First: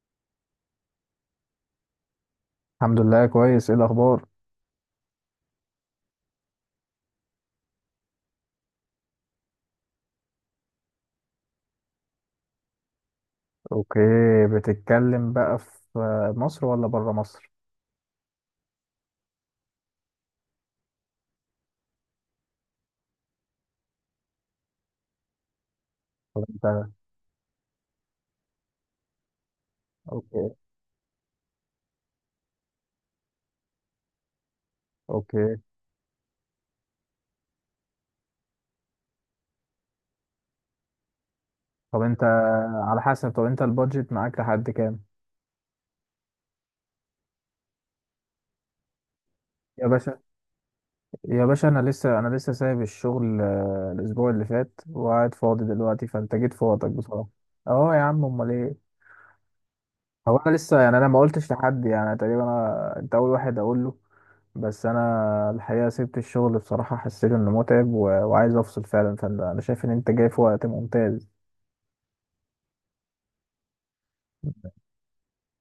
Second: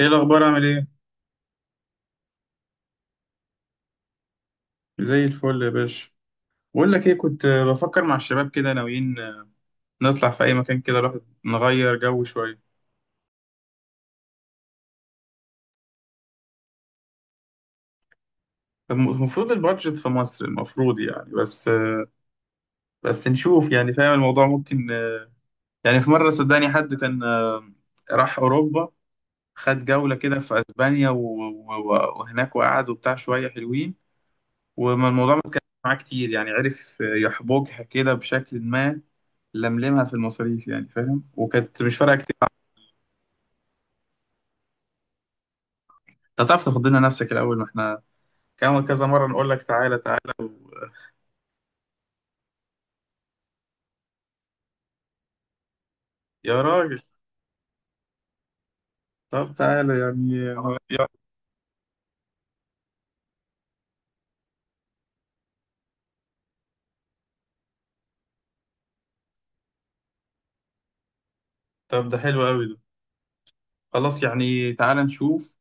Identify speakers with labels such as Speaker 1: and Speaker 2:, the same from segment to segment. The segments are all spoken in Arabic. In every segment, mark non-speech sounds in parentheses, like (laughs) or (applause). Speaker 1: ايه الاخبار عامل ايه؟
Speaker 2: الحمد لله، كويس. ايه الاخبار؟
Speaker 1: زي الفل يا باشا. بقول لك ايه، كنت بفكر مع الشباب كده، ناويين نطلع في اي مكان كده، الواحد نغير جو شويه.
Speaker 2: اوكي. بتتكلم بقى في مصر ولا بره مصر؟
Speaker 1: المفروض البادجت في مصر المفروض يعني، بس نشوف يعني، فاهم الموضوع ممكن. يعني في مره
Speaker 2: طب
Speaker 1: صدقني
Speaker 2: انت.
Speaker 1: حد كان راح اوروبا، خد جوله كده
Speaker 2: اوكي.
Speaker 1: في اسبانيا وهناك، وقعد وبتاع شويه حلوين، وما الموضوع ما
Speaker 2: اوكي.
Speaker 1: اتكلمش معاه كتير، يعني عرف يحبكها كده بشكل ما، لملمها في المصاريف يعني فاهم، وكانت مش
Speaker 2: طب
Speaker 1: فارقه
Speaker 2: انت
Speaker 1: كتير.
Speaker 2: على حسب. طب انت البادجت معاك لحد كام؟
Speaker 1: انت هتعرف تاخد لنا نفسك الاول؟ ما احنا كمان كذا مره نقول لك
Speaker 2: يا
Speaker 1: تعالى
Speaker 2: باشا،
Speaker 1: تعالى.
Speaker 2: يا باشا، انا لسه سايب الشغل، الاسبوع اللي فات وقاعد فاضي دلوقتي، فانت جيت
Speaker 1: يا
Speaker 2: في وقتك
Speaker 1: راجل،
Speaker 2: بصراحه. اه يا عم، امال ايه؟
Speaker 1: طب تعالى
Speaker 2: هو
Speaker 1: يعني
Speaker 2: انا لسه، يعني انا ما قلتش لحد، يعني تقريبا انا، انت اول واحد اقول له. بس انا الحقيقه سبت الشغل بصراحه، حسيت انه متعب و... وعايز افصل فعلا، فانت انا شايف ان انت جاي في وقت ممتاز.
Speaker 1: طب ده حلو قوي ده. خلاص يعني تعالى نشوف،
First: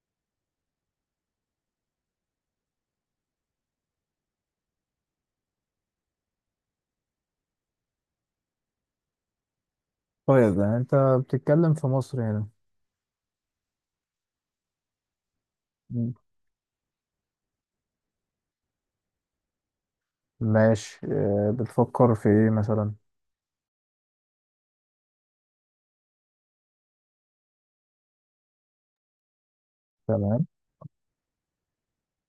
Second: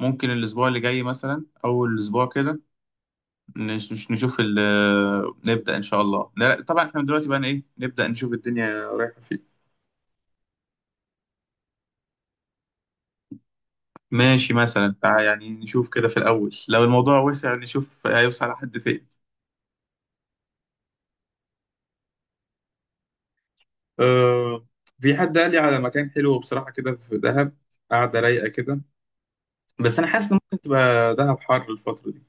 Speaker 1: ممكن الاسبوع اللي جاي مثلا اول الاسبوع كده نشوف نبدا ان شاء الله. لا، طبعا احنا دلوقتي بقى ايه، نبدا نشوف الدنيا رايحه فين.
Speaker 2: طيب يعني انت بتتكلم في مصر هنا؟
Speaker 1: ماشي، مثلا تعالى يعني نشوف كده
Speaker 2: مم.
Speaker 1: في الاول، لو الموضوع وسع نشوف هيوصل لحد فين.
Speaker 2: ماشي. بتفكر في ايه مثلا؟
Speaker 1: أه. في حد قال لي على مكان حلو بصراحه كده في دهب، قاعده رايقه كده. بس انا حاسس ان
Speaker 2: تمام.
Speaker 1: ممكن تبقى دهب حر الفتره دي،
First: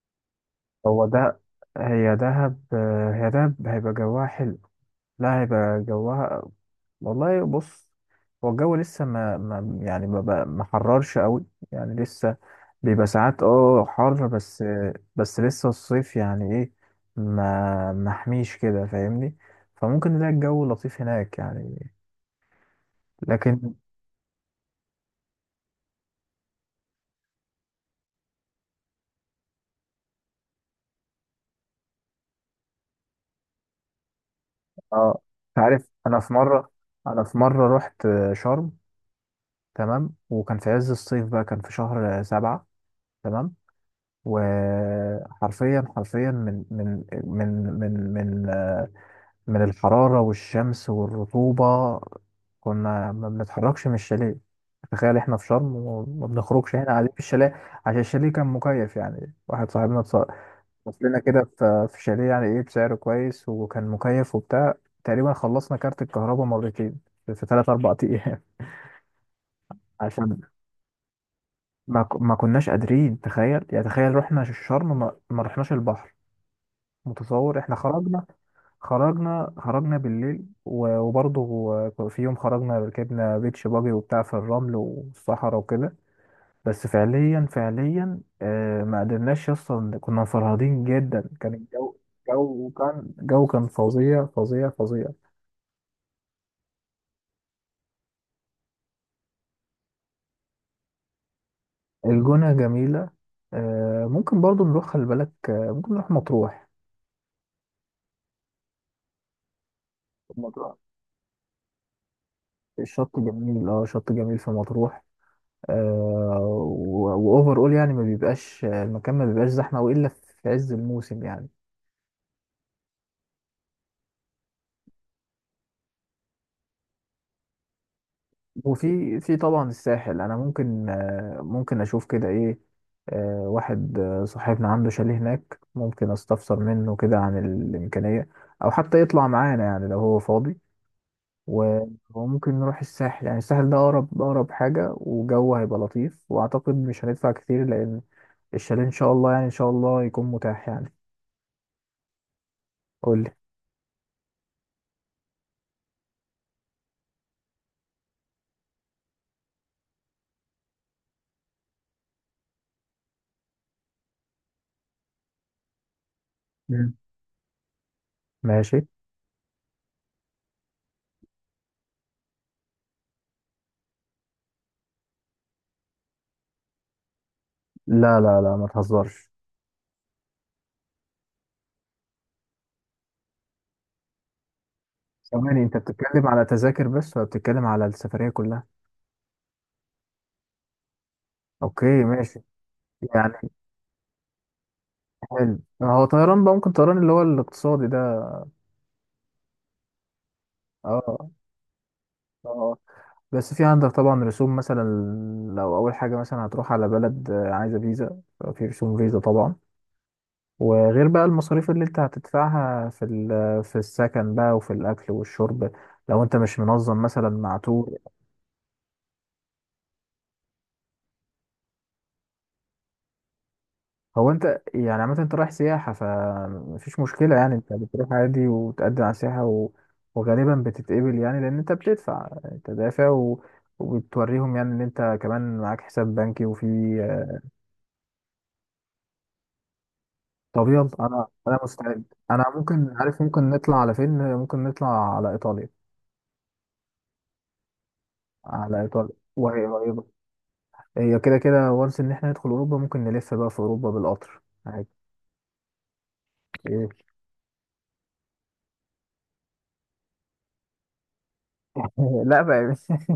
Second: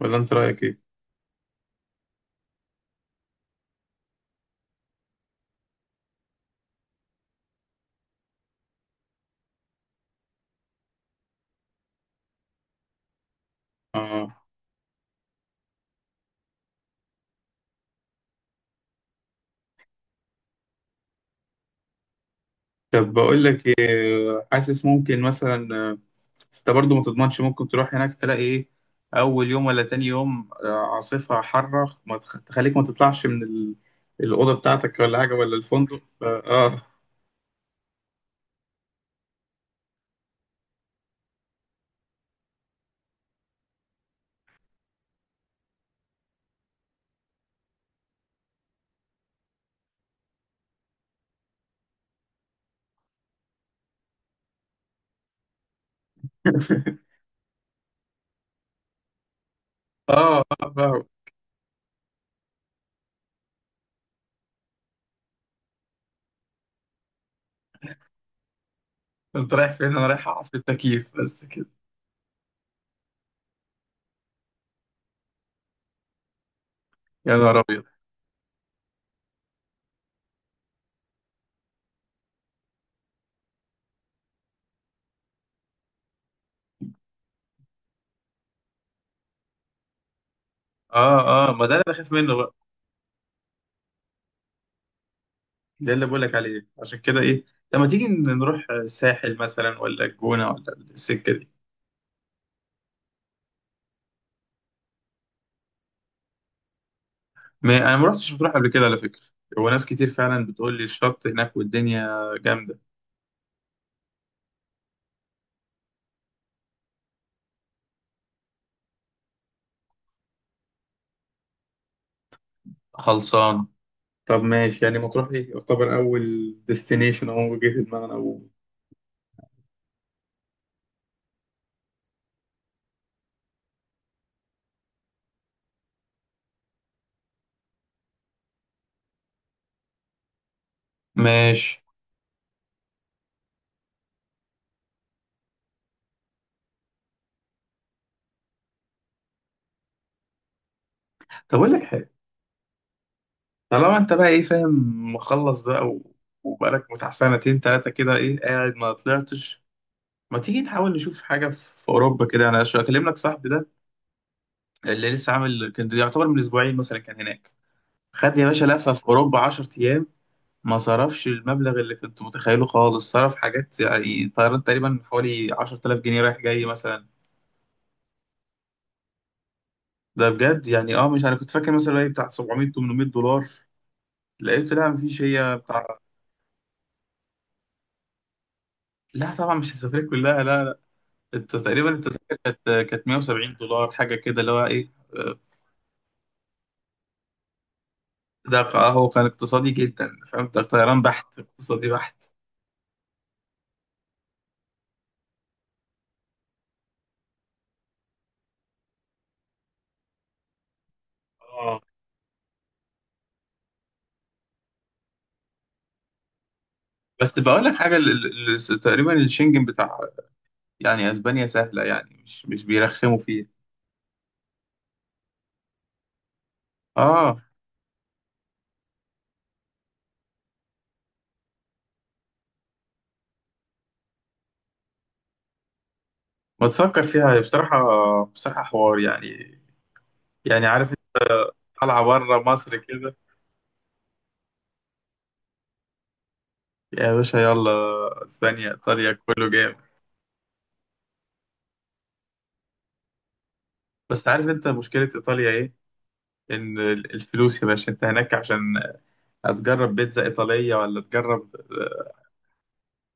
Speaker 1: ولا انت رايك ايه؟
Speaker 2: هو ده، هي دهب، هي دهب هيبقى جواها حلو. لا، هيبقى جوها، والله، بص، هو الجو لسه ما يعني ما حررش قوي، يعني لسه بيبقى ساعات اه حر،
Speaker 1: اه.
Speaker 2: بس بس لسه الصيف يعني ايه، ما محميش كده، فاهمني؟ فممكن نلاقي الجو لطيف هناك يعني،
Speaker 1: طب بقول لك
Speaker 2: لكن.
Speaker 1: إيه، حاسس ممكن مثلا بس انت برضو ما تضمنش، ممكن تروح هناك تلاقي ايه، اول يوم ولا تاني يوم عاصفه حاره ما تخليك ما تطلعش من الاوضه بتاعتك ولا
Speaker 2: اه.
Speaker 1: حاجه ولا
Speaker 2: أنت عارف،
Speaker 1: الفندق
Speaker 2: انا
Speaker 1: ف-
Speaker 2: في مرة،
Speaker 1: اه
Speaker 2: انا في مرة رحت شرم، تمام، وكان في عز الصيف، بقى كان في شهر سبعة، تمام. وحرفيا حرفيا من من آه، من الحرارة والشمس والرطوبة، كنا ما بنتحركش من الشاليه. تخيل، احنا في شرم وما بنخرجش، هنا قاعدين في
Speaker 1: (laughs)
Speaker 2: الشاليه. عشان الشاليه كان مكيف، يعني واحد صاحبنا
Speaker 1: اه، اه،
Speaker 2: بص
Speaker 1: فاهم.
Speaker 2: لنا كده في شاليه يعني ايه بسعر كويس وكان مكيف وبتاع. تقريبا خلصنا كارت الكهرباء مرتين في ثلاث اربع ايام.
Speaker 1: انت رايح فين؟
Speaker 2: (laughs)
Speaker 1: انا رايح
Speaker 2: عشان
Speaker 1: اقعد في التكييف بس كده.
Speaker 2: ما كناش قادرين. تخيل يعني تخيل، رحنا الشرم ما رحناش البحر.
Speaker 1: يا نهار
Speaker 2: متصور؟ احنا
Speaker 1: ابيض.
Speaker 2: خرجنا، خرجنا، خرجنا بالليل و- وبرضه، في يوم خرجنا ركبنا بيتش باجي وبتاع في الرمل والصحراء وكده. بس فعليا فعليا ما قدرناش اصلا، كنا مفرهدين
Speaker 1: اه،
Speaker 2: جدا،
Speaker 1: اه،
Speaker 2: كان
Speaker 1: ما ده اللي
Speaker 2: الجو،
Speaker 1: بخاف منه بقى.
Speaker 2: جو كان، جو كان فظيع فظيع فظيع.
Speaker 1: ده اللي بقولك عليه، عشان كده ايه لما تيجي نروح ساحل مثلا ولا الجونة ولا السكة دي.
Speaker 2: الجونة جميلة. آه ممكن برضه نروح، خلي بالك ممكن نروح مطروح.
Speaker 1: ما انا ما رحتش مطروح قبل كده على فكرة، وناس كتير فعلا بتقول
Speaker 2: مطروح
Speaker 1: لي الشط هناك والدنيا جامدة.
Speaker 2: الشط جميل، اه شط جميل في مطروح، واوفر اول، يعني ما بيبقاش المكان، ما بيبقاش زحمه والا في عز الموسم يعني.
Speaker 1: خلصانة، طب ماشي يعني، مطروح ايه، يعتبر اول ديستنيشن او جه في دماغنا. و...
Speaker 2: وفي، في طبعا الساحل انا ممكن، ممكن اشوف كده ايه. واحد، صاحبنا عنده شاليه هناك ممكن استفسر منه كده عن الامكانيه، او حتى يطلع معانا يعني لو هو فاضي.
Speaker 1: ماشي،
Speaker 2: و- وممكن نروح الساحل، يعني الساحل ده اقرب اقرب حاجه، وجو هيبقى لطيف، واعتقد مش هندفع كتير، لان الشاليه ان شاء الله يعني ان شاء الله يكون متاح يعني.
Speaker 1: طب اقول لك حاجة،
Speaker 2: قول لي.
Speaker 1: طالما انت بقى ايه فاهم، مخلص بقى، و... وبقالك بتاع سنتين تلاتة كده ايه قاعد ما طلعتش، ما تيجي نحاول نشوف حاجة في أوروبا كده. أنا أكلم لك صاحبي ده اللي لسه عامل، كان يعتبر من اسبوعين
Speaker 2: مم.
Speaker 1: مثلا كان هناك. خد يا باشا
Speaker 2: ماشي.
Speaker 1: لفه في اوروبا 10 ايام، ما صرفش المبلغ اللي كنت متخيله خالص، صرف حاجات يعني طيران تقريبا حوالي 10,000 جنيه رايح جاي مثلا.
Speaker 2: لا لا لا، ما تهزرش.
Speaker 1: ده بجد يعني، مش، انا كنت فاكر مثلا ايه بتاع 700 800 دولار، لقيت لا مفيش، هي
Speaker 2: ثواني، انت
Speaker 1: بتاع.
Speaker 2: بتتكلم على تذاكر بس ولا بتتكلم على السفرية كلها؟
Speaker 1: لا طبعا مش السفرية كلها، لا، لا. انت
Speaker 2: اوكي
Speaker 1: تقريبا التذاكر
Speaker 2: ماشي.
Speaker 1: كانت
Speaker 2: يعني
Speaker 1: 170 دولار حاجه كده اللي هو ايه
Speaker 2: حلو، هو طيران بقى، ممكن طيران اللي هو الاقتصادي ده.
Speaker 1: ده، هو كان اقتصادي جدا، فهمت طيران
Speaker 2: اه
Speaker 1: بحت، اقتصادي بحت.
Speaker 2: اه. آه. بس في عندك طبعا رسوم مثلا، لو اول حاجة مثلا هتروح على بلد عايزة فيزا، في رسوم فيزا طبعا، وغير بقى المصاريف اللي انت هتدفعها في في السكن بقى، وفي الاكل والشرب، لو انت مش منظم مثلا
Speaker 1: بس
Speaker 2: مع
Speaker 1: بقول لك حاجه
Speaker 2: تور.
Speaker 1: تقريبا الشنجن بتاع يعني اسبانيا سهله يعني، مش بيرخموا فيه.
Speaker 2: هو انت يعني عامة انت رايح سياحة فمفيش
Speaker 1: اه،
Speaker 2: مشكلة، يعني انت بتروح عادي وتقدم على سياحة، و... وغالبا بتتقبل، يعني لان انت بتدفع تدافع و... وبتوريهم يعني ان انت كمان معاك حساب بنكي وفي.
Speaker 1: ما تفكر فيها بصراحه، بصراحه حوار يعني. يعني
Speaker 2: طب
Speaker 1: عارف
Speaker 2: يلا،
Speaker 1: انت،
Speaker 2: انا
Speaker 1: طالعه
Speaker 2: مستعد.
Speaker 1: بره
Speaker 2: انا
Speaker 1: مصر
Speaker 2: ممكن،
Speaker 1: كده.
Speaker 2: عارف ممكن نطلع على فين؟ ممكن نطلع على ايطاليا،
Speaker 1: يا باشا يلا، اسبانيا
Speaker 2: على
Speaker 1: ايطاليا
Speaker 2: ايطاليا،
Speaker 1: كله
Speaker 2: وهي
Speaker 1: جامد.
Speaker 2: قريبة. هي كده كده وانس ان احنا ندخل اوروبا، ممكن نلف بقى في اوروبا
Speaker 1: بس
Speaker 2: بالقطر
Speaker 1: عارف انت
Speaker 2: عادي.
Speaker 1: مشكله ايطاليا ايه، ان
Speaker 2: ايه؟
Speaker 1: الفلوس يا باشا انت هناك، عشان هتجرب بيتزا ايطاليه، ولا تجرب
Speaker 2: (laughs) لا بقى. (laughs)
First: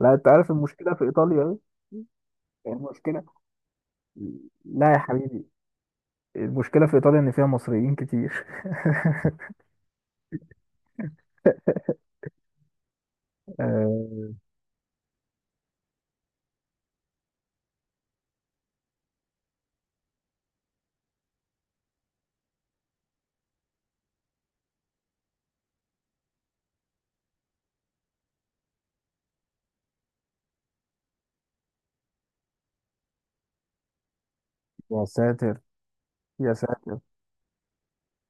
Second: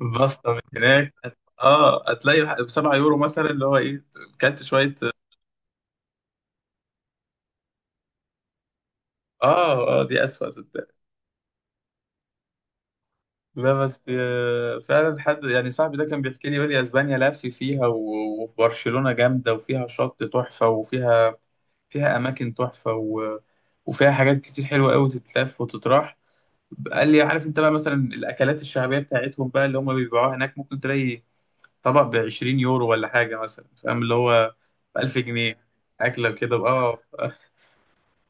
Speaker 2: لا انت
Speaker 1: باستا
Speaker 2: عارف
Speaker 1: من
Speaker 2: المشكلة في
Speaker 1: هناك.
Speaker 2: ايطاليا.
Speaker 1: اه، هتلاقي ب
Speaker 2: ايه
Speaker 1: 7 يورو
Speaker 2: المشكلة؟
Speaker 1: مثلا اللي هو ايه، كلت
Speaker 2: لا
Speaker 1: شويه.
Speaker 2: يا حبيبي، المشكلة في إيطاليا إن فيها مصريين كتير. (laughs)
Speaker 1: اه، اه، دي اسوأ. لا بس
Speaker 2: آه،
Speaker 1: فعلا، حد يعني صاحبي ده كان بيحكي لي يقول لي اسبانيا لف فيها وفي برشلونة جامدة، وفيها شط تحفة، وفيها، فيها اماكن تحفة، وفيها حاجات كتير حلوة قوي، تتلف وتتراح. قال لي عارف انت بقى مثلا، الاكلات الشعبية بتاعتهم بقى اللي هم بيبيعوها هناك ممكن تلاقي طبق ب 20 يورو ولا حاجة مثلا، فاهم اللي هو ب
Speaker 2: يا
Speaker 1: 1000 جنيه
Speaker 2: ساتر،
Speaker 1: اكلة
Speaker 2: يا
Speaker 1: كده. اه،
Speaker 2: ساتر.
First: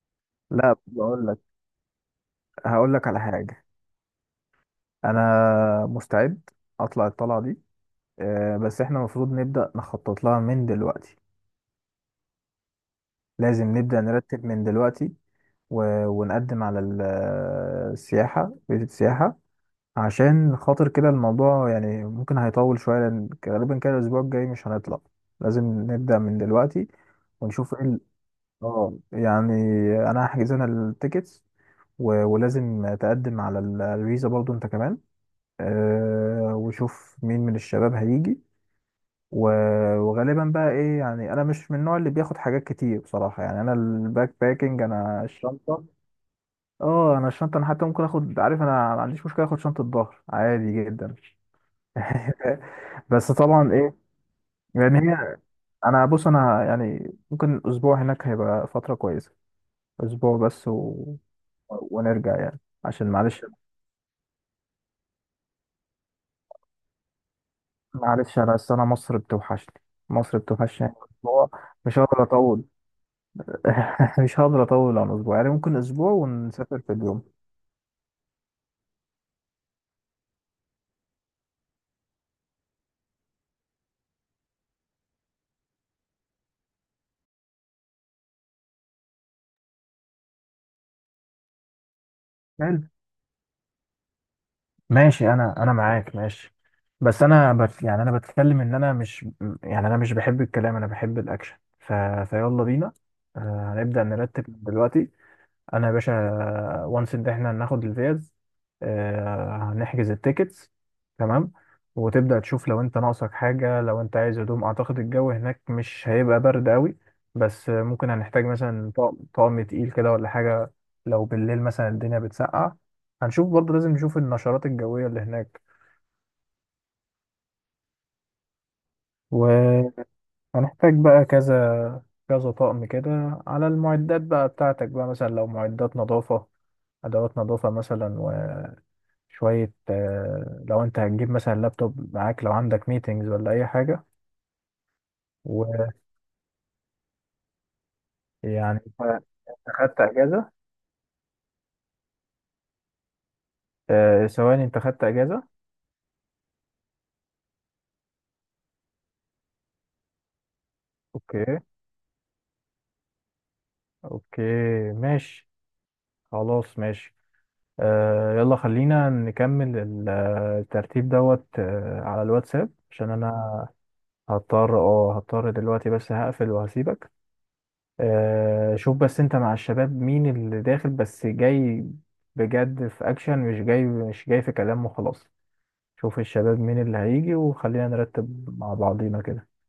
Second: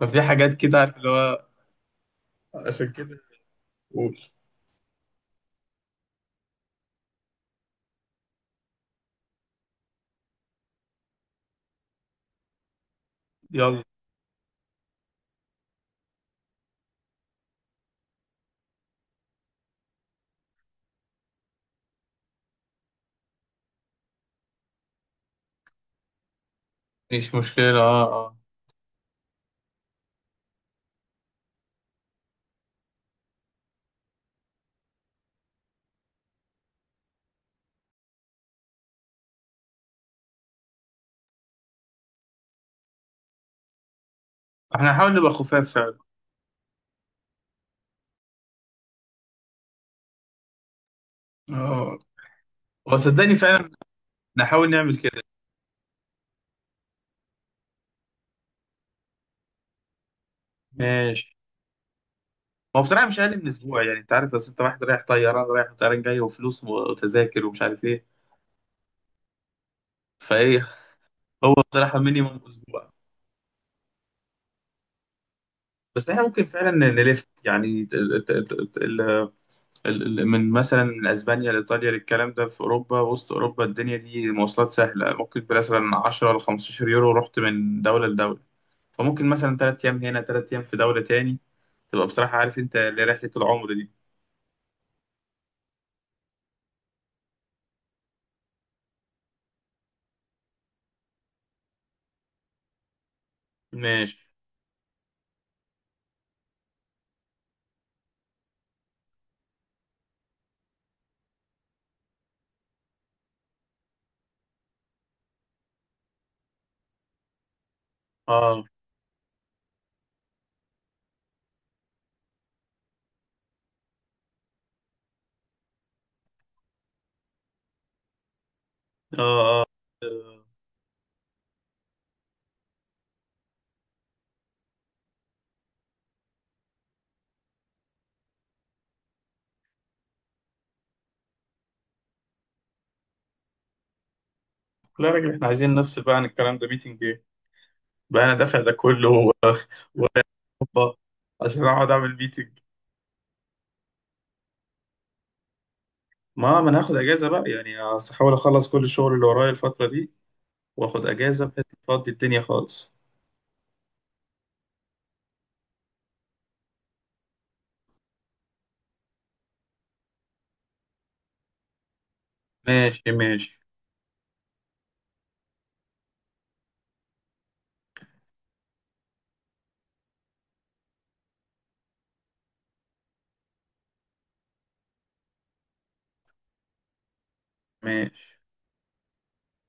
Speaker 1: ففي حاجات
Speaker 2: لا
Speaker 1: كده عارف اللي
Speaker 2: بقول لك،
Speaker 1: هو، عشان
Speaker 2: هقول لك
Speaker 1: كده.
Speaker 2: على حاجة.
Speaker 1: قول.
Speaker 2: أنا مستعد أطلع الطلعة دي، بس إحنا المفروض نبدأ نخطط لها من دلوقتي، لازم
Speaker 1: يلا،
Speaker 2: نبدأ نرتب من دلوقتي، و... ونقدم على السياحة، فيزا السياحة، عشان خاطر كده الموضوع يعني ممكن هيطول شوية، لأن غالبا كده الأسبوع الجاي مش هنطلع، لازم نبدأ من دلوقتي
Speaker 1: مش
Speaker 2: ونشوف
Speaker 1: مشكلة،
Speaker 2: ايه.
Speaker 1: اه، اه.
Speaker 2: اه يعني، انا هحجز، انا التيكتس، و- ولازم تقدم على الفيزا برضو انت كمان. أه، وشوف مين من الشباب هيجي، وغالبا بقى ايه، يعني انا مش من النوع اللي بياخد حاجات كتير بصراحة، يعني انا الباك باكينج،
Speaker 1: احنا هنحاول
Speaker 2: انا
Speaker 1: نبقى خفاف
Speaker 2: الشنطة،
Speaker 1: فعلا.
Speaker 2: اه انا الشنطة، انا حتى ممكن اخد، عارف انا ما عنديش مشكلة اخد شنطة ظهر عادي جدا.
Speaker 1: اه، هو
Speaker 2: (laughs) بس
Speaker 1: صدقني فعلا
Speaker 2: طبعا ايه،
Speaker 1: نحاول نعمل
Speaker 2: يعني
Speaker 1: كده.
Speaker 2: هي، انا بص، انا يعني ممكن اسبوع هناك هيبقى فترة كويسة، اسبوع بس
Speaker 1: ماشي،
Speaker 2: ونرجع يعني،
Speaker 1: هو بصراحة
Speaker 2: عشان
Speaker 1: مش أقل
Speaker 2: معلش،
Speaker 1: من أسبوع، يعني أنت عارف، بس أنت واحد رايح طيران رايح وطيران جاي وفلوس وتذاكر ومش عارف إيه.
Speaker 2: معلش انا أصل انا مصر بتوحشني، مصر
Speaker 1: فإيه،
Speaker 2: بتوحشني يعني، اسبوع
Speaker 1: هو بصراحة
Speaker 2: مش هقدر
Speaker 1: مينيموم
Speaker 2: اطول،
Speaker 1: أسبوع.
Speaker 2: (laughs) مش هقدر اطول عن اسبوع، يعني ممكن
Speaker 1: بس
Speaker 2: اسبوع
Speaker 1: إحنا ممكن فعلا
Speaker 2: ونسافر في اليوم.
Speaker 1: نلف يعني من، مثلا من أسبانيا لإيطاليا، للكلام ده في أوروبا، وسط أوروبا الدنيا دي مواصلات سهلة، ممكن مثلا 10 ل 15 يورو رحت من دولة لدولة. فممكن مثلا 3 أيام هنا 3 أيام في دولة تاني، تبقى بصراحة عارف أنت
Speaker 2: حلو،
Speaker 1: اللي رحلة العمر دي.
Speaker 2: ماشي، انا معاك ماشي، بس انا بت يعني انا بتكلم ان انا مش، يعني انا مش بحب الكلام، انا بحب الاكشن، فيلا بينا، هنبدأ
Speaker 1: ماشي،
Speaker 2: نرتب دلوقتي. انا يا باشا، وانس ان احنا هناخد الفيز، هنحجز التيكتس، تمام. وتبدأ تشوف لو انت ناقصك حاجة، لو انت عايز هدوم، اعتقد الجو هناك مش هيبقى برد قوي، بس ممكن هنحتاج
Speaker 1: اه،
Speaker 2: مثلا طقم تقيل كده ولا حاجة، لو بالليل مثلا الدنيا بتسقع، هنشوف برضه لازم نشوف النشرات الجوية اللي هناك.
Speaker 1: اه، اه،
Speaker 2: وهنحتاج
Speaker 1: آه.
Speaker 2: بقى كذا كذا طقم كده على المعدات بقى بتاعتك بقى، مثلا لو معدات نظافة، أدوات نظافة مثلا. شوية لو انت هتجيب مثلا لابتوب معاك لو عندك ميتينجز ولا اي حاجة.
Speaker 1: لا يا راجل احنا عايزين نفصل بقى عن الكلام ده، ميتنج ايه بقى، انا دافع ده
Speaker 2: ويعني انت،
Speaker 1: كله.
Speaker 2: أنت خدت اجازة؟
Speaker 1: (laughs) اوبا، عشان اقعد اعمل ميتنج.
Speaker 2: ثواني، انت خدت اجازة؟
Speaker 1: ما انا هاخد اجازه بقى يعني، هحاول اخلص كل الشغل اللي ورايا الفتره دي، واخد اجازه
Speaker 2: اوكي،
Speaker 1: بحيث افضي الدنيا خالص.
Speaker 2: اوكي، ماشي، خلاص ماشي، يلا خلينا نكمل الترتيب دوت على الواتساب، عشان
Speaker 1: ماشي،
Speaker 2: انا
Speaker 1: ماشي،
Speaker 2: هضطر، دلوقتي بس هقفل وهسيبك. شوف بس انت مع الشباب مين اللي داخل بس جاي بجد في اكشن، مش جاي، مش جاي في كلام وخلاص، شوف الشباب مين اللي هيجي وخلينا
Speaker 1: ماشي،
Speaker 2: نرتب مع بعضينا كده.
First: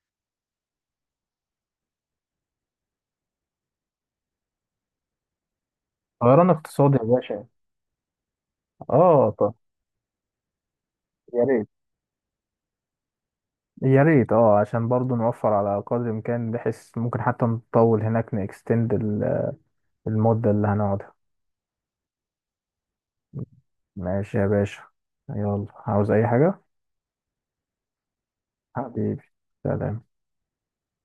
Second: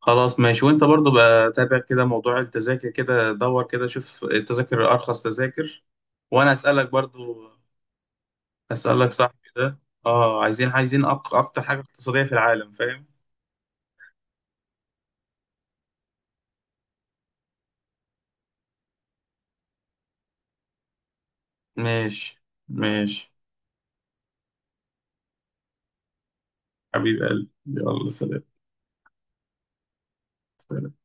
Speaker 1: خلاص، ماشي. وانت برضو بقى تابع كده موضوع التذاكر كده، دور كده شوف التذاكر، ارخص تذاكر.
Speaker 2: طيران
Speaker 1: وانا اسالك
Speaker 2: اقتصادي يا باشا.
Speaker 1: برضو، اسالك
Speaker 2: اه
Speaker 1: صاحبي
Speaker 2: طب،
Speaker 1: ده. اه، عايزين
Speaker 2: يا
Speaker 1: اكتر
Speaker 2: ريت،
Speaker 1: حاجه اقتصاديه في العالم، فاهم.
Speaker 2: يا ريت اه عشان برضو نوفر على قدر الامكان، بحيث ممكن حتى نطول هناك، نكستند المدة اللي هنقعدها.
Speaker 1: ماشي، ماشي،
Speaker 2: ماشي يا باشا. يلا، عاوز اي حاجة؟
Speaker 1: حبيب قلبي، يلا، سلام.
Speaker 2: حبيبي، سلام.
Speaker 1: سلام.